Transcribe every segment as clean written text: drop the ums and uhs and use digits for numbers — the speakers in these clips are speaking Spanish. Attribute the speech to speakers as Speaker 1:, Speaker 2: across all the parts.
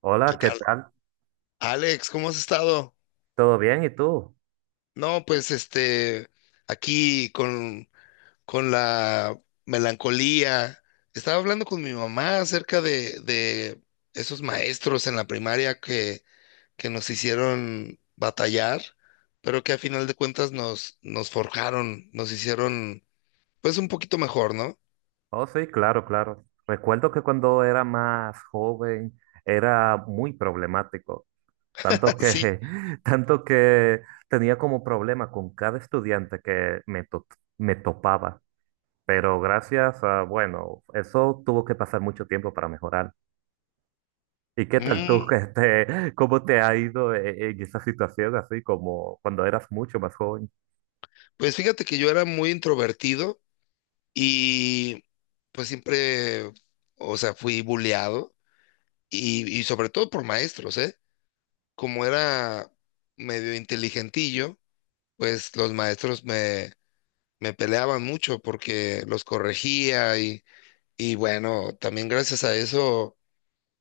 Speaker 1: Hola,
Speaker 2: ¿Qué
Speaker 1: ¿qué
Speaker 2: tal?
Speaker 1: tal?
Speaker 2: Alex, ¿cómo has estado?
Speaker 1: ¿Todo bien? ¿Y tú?
Speaker 2: No, pues aquí con la melancolía. Estaba hablando con mi mamá acerca de esos maestros en la primaria que nos hicieron batallar, pero que a final de cuentas nos forjaron, nos hicieron pues un poquito mejor, ¿no?
Speaker 1: Oh, sí, claro, claro. Recuerdo que cuando era más joven era muy problemático, tanto
Speaker 2: Sí.
Speaker 1: que, tanto que tenía como problema con cada estudiante que me topaba. Pero gracias a, bueno, eso tuvo que pasar mucho tiempo para mejorar. ¿Y qué tal tú?
Speaker 2: Mm,
Speaker 1: Cómo te ha ido en esa situación así como cuando eras mucho más joven?
Speaker 2: pues fíjate que yo era muy introvertido y pues siempre, o sea, fui bulleado. Y sobre todo por maestros, ¿eh? Como era medio inteligentillo, pues los maestros me peleaban mucho porque los corregía y bueno, también gracias a eso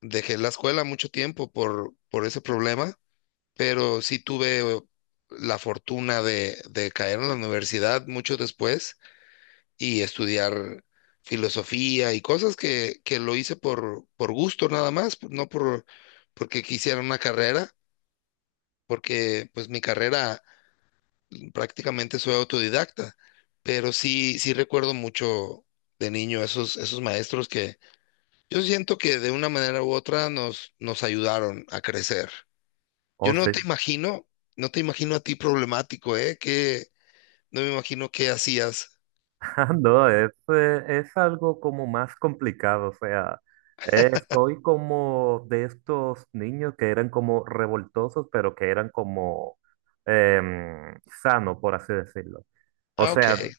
Speaker 2: dejé la escuela mucho tiempo por ese problema, pero sí tuve la fortuna de caer en la universidad mucho después y estudiar filosofía y cosas que lo hice por gusto nada más, no por, porque quisiera una carrera, porque pues mi carrera prácticamente soy autodidacta, pero sí recuerdo mucho de niño esos maestros que yo siento que de una manera u otra nos ayudaron a crecer. Yo
Speaker 1: Oh,
Speaker 2: no
Speaker 1: sí.
Speaker 2: te imagino, no te imagino a ti problemático, ¿eh? Que no me imagino qué hacías.
Speaker 1: Ah, no, es algo como más complicado, o sea, soy como de estos niños que eran como revoltosos, pero que eran como em, sano, por así decirlo. O
Speaker 2: Ah,
Speaker 1: sea,
Speaker 2: ok.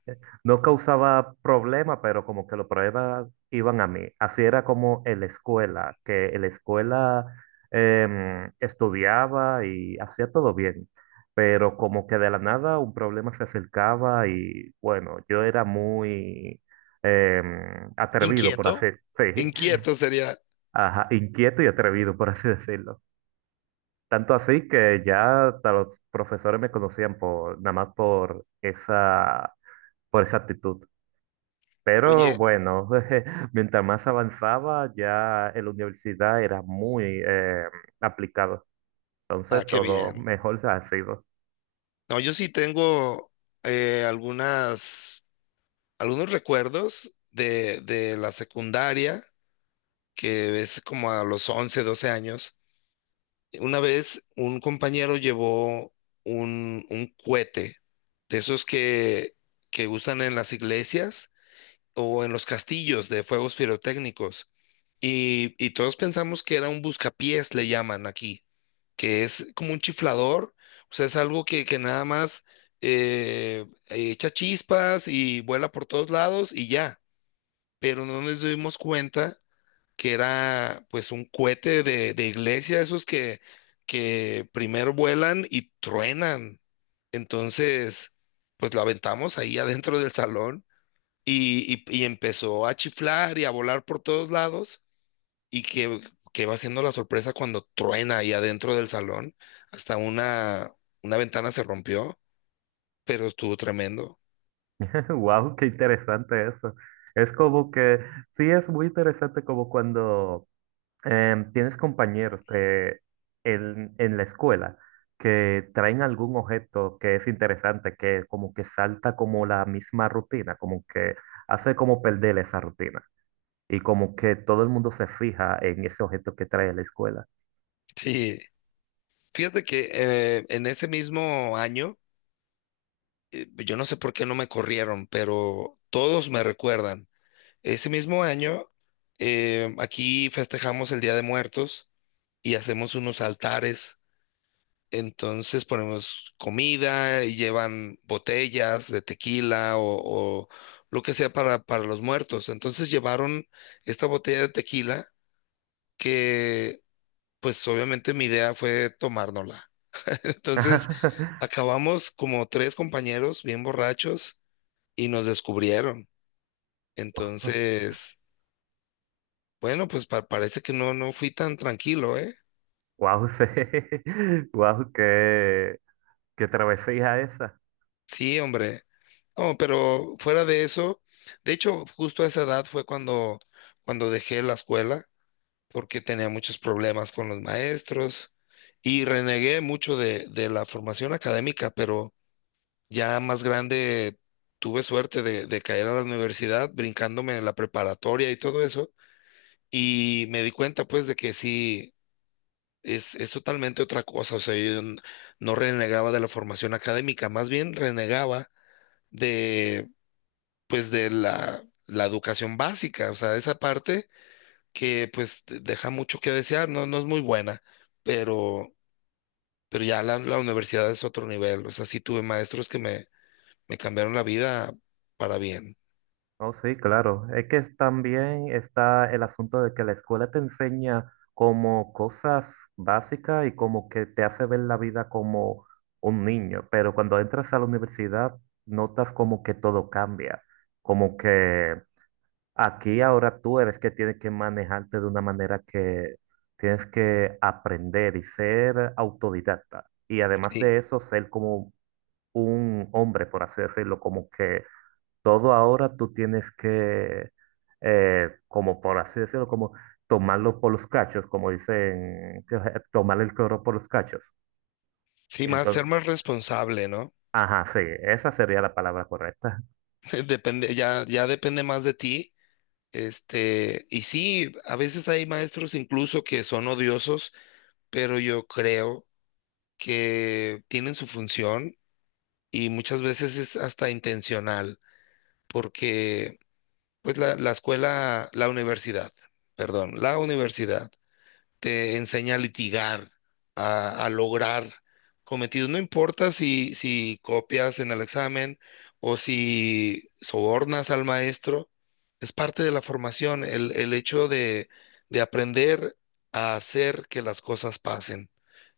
Speaker 1: no causaba problema, pero como que los problemas iban a mí. Así era como en la escuela, que en la escuela estudiaba y hacía todo bien, pero como que de la nada un problema se acercaba y bueno, yo era muy atrevido, por así,
Speaker 2: Inquieto.
Speaker 1: sí,
Speaker 2: Inquieto sería,
Speaker 1: ajá, inquieto y atrevido, por así decirlo. Tanto así que ya hasta los profesores me conocían por, nada más por esa actitud. Pero
Speaker 2: oye,
Speaker 1: bueno, mientras más avanzaba, ya en la universidad era muy aplicado.
Speaker 2: ah,
Speaker 1: Entonces
Speaker 2: qué
Speaker 1: todo
Speaker 2: bien.
Speaker 1: mejor se ha sido.
Speaker 2: No, yo sí tengo eh, algunas, algunos recuerdos de la secundaria que es como a los 11 12 años. Una vez un compañero llevó un cohete de esos que usan en las iglesias o en los castillos de fuegos pirotécnicos. Y todos pensamos que era un buscapiés, le llaman aquí, que es como un chiflador, o sea, es algo que nada más echa chispas y vuela por todos lados y ya. Pero no nos dimos cuenta que era pues un cohete de iglesia, esos que primero vuelan y truenan. Entonces, pues lo aventamos ahí adentro del salón y empezó a chiflar y a volar por todos lados y que va siendo la sorpresa cuando truena ahí adentro del salón. Hasta una ventana se rompió, pero estuvo tremendo.
Speaker 1: Wow, qué interesante eso. Es como que sí es muy interesante como cuando tienes compañeros que en la escuela que traen algún objeto que es interesante, que como que salta como la misma rutina, como que hace como perder esa rutina. Y como que todo el mundo se fija en ese objeto que trae a la escuela.
Speaker 2: Sí, fíjate que en ese mismo año pues, yo no sé por qué no me corrieron, pero todos me recuerdan. Ese mismo año, aquí festejamos el Día de Muertos y hacemos unos altares. Entonces ponemos comida y llevan botellas de tequila o lo que sea para los muertos. Entonces llevaron esta botella de tequila que, pues obviamente mi idea fue tomárnosla. Entonces acabamos como tres compañeros bien borrachos y nos descubrieron. Entonces, bueno, pues parece que no, no fui tan tranquilo, ¿eh?
Speaker 1: Wow, sí. Wow, qué, qué travesía esa.
Speaker 2: Sí, hombre. No, pero fuera de eso, de hecho, justo a esa edad fue cuando, cuando dejé la escuela, porque tenía muchos problemas con los maestros y renegué mucho de la formación académica, pero ya más grande tuve suerte de caer a la universidad, brincándome en la preparatoria y todo eso, y me di cuenta pues de que sí. Es totalmente otra cosa, o sea, no renegaba de la formación académica, más bien renegaba de, pues, de la educación básica, o sea, esa parte que, pues, deja mucho que desear, no, no es muy buena, pero, pero ya la universidad es otro nivel, o sea, sí tuve maestros que me cambiaron la vida para bien,
Speaker 1: Oh, sí, claro. Es que también está el asunto de que la escuela te enseña como cosas básicas y como que te hace ver la vida como un niño. Pero cuando entras a la universidad, notas como que todo cambia. Como que aquí ahora tú eres que tienes que manejarte de una manera que tienes que aprender y ser autodidacta. Y además
Speaker 2: sí,
Speaker 1: de eso, ser como un hombre, por así decirlo, como que todo ahora tú tienes que, como por así decirlo, como tomarlo por los cachos, como dicen, tomar el toro por los cachos.
Speaker 2: sí, más, ser
Speaker 1: Entonces,
Speaker 2: más responsable, ¿no?
Speaker 1: ajá, sí, esa sería la palabra correcta.
Speaker 2: Depende, ya depende más de ti. Este, y sí, a veces hay maestros incluso que son odiosos, pero yo creo que tienen su función y muchas veces es hasta intencional, porque pues la escuela, la universidad, perdón, la universidad te enseña a litigar, a lograr cometidos. No importa si copias en el examen o si sobornas al maestro, es parte de la formación, el hecho de aprender a hacer que las cosas pasen.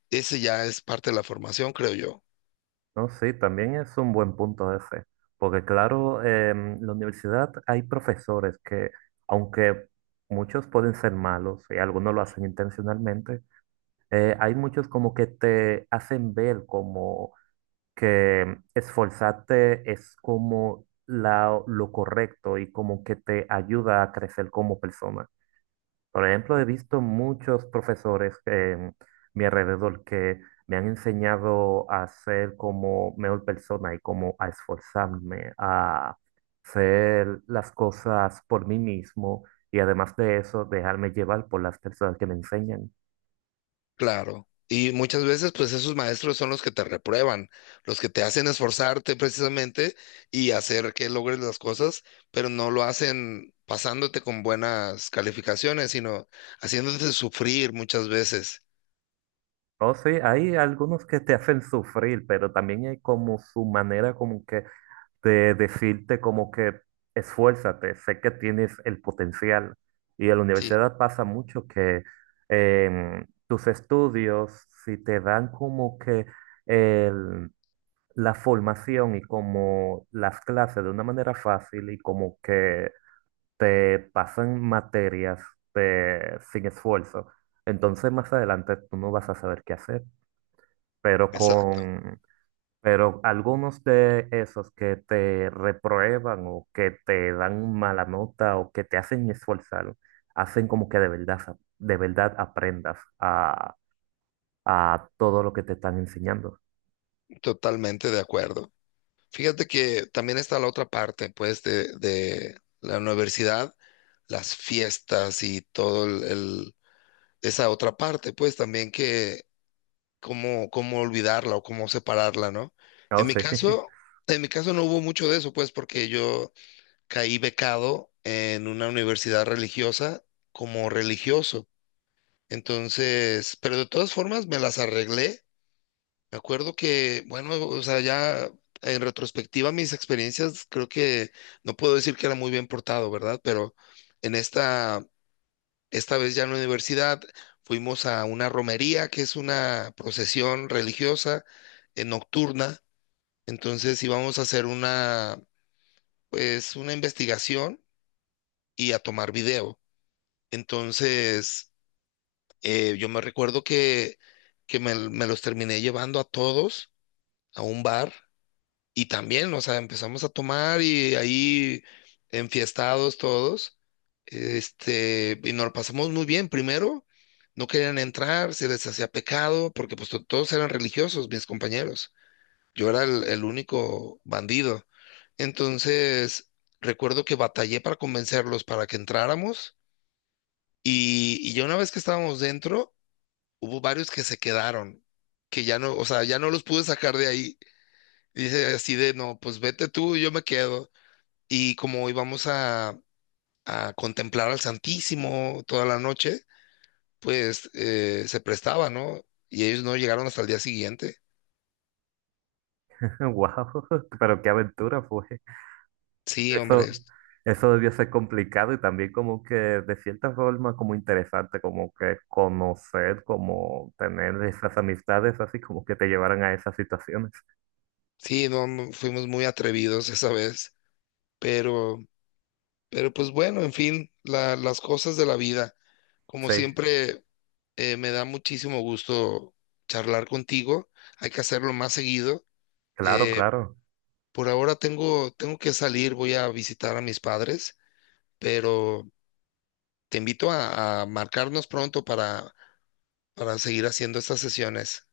Speaker 2: Ese ya es parte de la formación, creo yo.
Speaker 1: No, sí, también es un buen punto ese, porque claro, en la universidad hay profesores que, aunque muchos pueden ser malos y algunos lo hacen intencionalmente, hay muchos como que te hacen ver como que esforzarte es como lo correcto y como que te ayuda a crecer como persona. Por ejemplo, he visto muchos profesores en mi alrededor que me han enseñado a ser como mejor persona y como a esforzarme, a hacer las cosas por mí mismo y además de eso, dejarme llevar por las personas que me enseñan.
Speaker 2: Claro. Y muchas veces, pues esos maestros son los que te reprueban, los que te hacen esforzarte precisamente y hacer que logres las cosas, pero no lo hacen pasándote con buenas calificaciones, sino haciéndote sufrir muchas veces.
Speaker 1: Oh, sí, hay algunos que te hacen sufrir, pero también hay como su manera como que de decirte como que esfuérzate, sé que tienes el potencial. Y en la
Speaker 2: Sí,
Speaker 1: universidad pasa mucho que tus estudios, si te dan como que el- la formación y como las clases de una manera fácil y como que te pasan materias sin esfuerzo, entonces más adelante tú no vas a saber qué hacer. Pero
Speaker 2: exacto,
Speaker 1: con pero algunos de esos que te reprueban o que te dan mala nota o que te hacen esforzar, hacen como que de verdad, de verdad aprendas a todo lo que te están enseñando.
Speaker 2: totalmente de acuerdo. Fíjate que también está la otra parte, pues, de la universidad, las fiestas y todo esa otra parte, pues, también cómo, cómo olvidarla o cómo separarla, ¿no?
Speaker 1: Oh,
Speaker 2: En mi
Speaker 1: sí.
Speaker 2: caso, en mi caso no hubo mucho de eso, pues, porque yo caí becado en una universidad religiosa como religioso. Entonces, pero de todas formas me las arreglé. Me acuerdo que, bueno, o sea, ya en retrospectiva mis experiencias, creo que no puedo decir que era muy bien portado, ¿verdad? Pero en esta esta vez ya en la universidad fuimos a una romería, que es una procesión religiosa nocturna. Entonces íbamos a hacer una, pues, una investigación y a tomar video. Entonces, yo me recuerdo que me los terminé llevando a todos a un bar. Y también, o sea, empezamos a tomar y ahí enfiestados todos, y nos lo pasamos muy bien. Primero, no querían entrar, se les hacía pecado, porque pues todos eran religiosos, mis compañeros. Yo era el único bandido. Entonces, recuerdo que batallé para convencerlos para que entráramos y ya una vez que estábamos dentro, hubo varios que se quedaron, que ya no, o sea, ya no los pude sacar de ahí. Dice así de, no, pues vete tú, yo me quedo. Y como hoy vamos a contemplar al Santísimo toda la noche, pues se prestaba, ¿no? Y ellos no llegaron hasta el día siguiente.
Speaker 1: Wow, pero qué aventura fue.
Speaker 2: Sí, hombre,
Speaker 1: Eso, eso debió ser complicado y también como que de cierta forma como interesante, como que conocer, como tener esas amistades así como que te llevaran a esas situaciones.
Speaker 2: sí, no, mm, fuimos muy atrevidos esa vez, pero, pero pues bueno, en fin, las cosas de la vida. Como
Speaker 1: Sí,
Speaker 2: siempre, me da muchísimo gusto charlar contigo. Hay que hacerlo más seguido.
Speaker 1: claro,
Speaker 2: Eh,
Speaker 1: claro.
Speaker 2: por ahora tengo, tengo que salir, voy a visitar a mis padres, pero te invito a marcarnos pronto para seguir haciendo estas sesiones.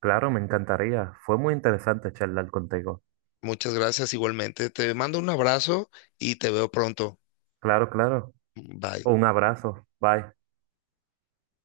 Speaker 1: Claro, me encantaría. Fue muy interesante charlar contigo.
Speaker 2: Muchas gracias igualmente. Te mando un abrazo y te veo pronto.
Speaker 1: Claro, claro.
Speaker 2: Bye.
Speaker 1: Un abrazo. Bye.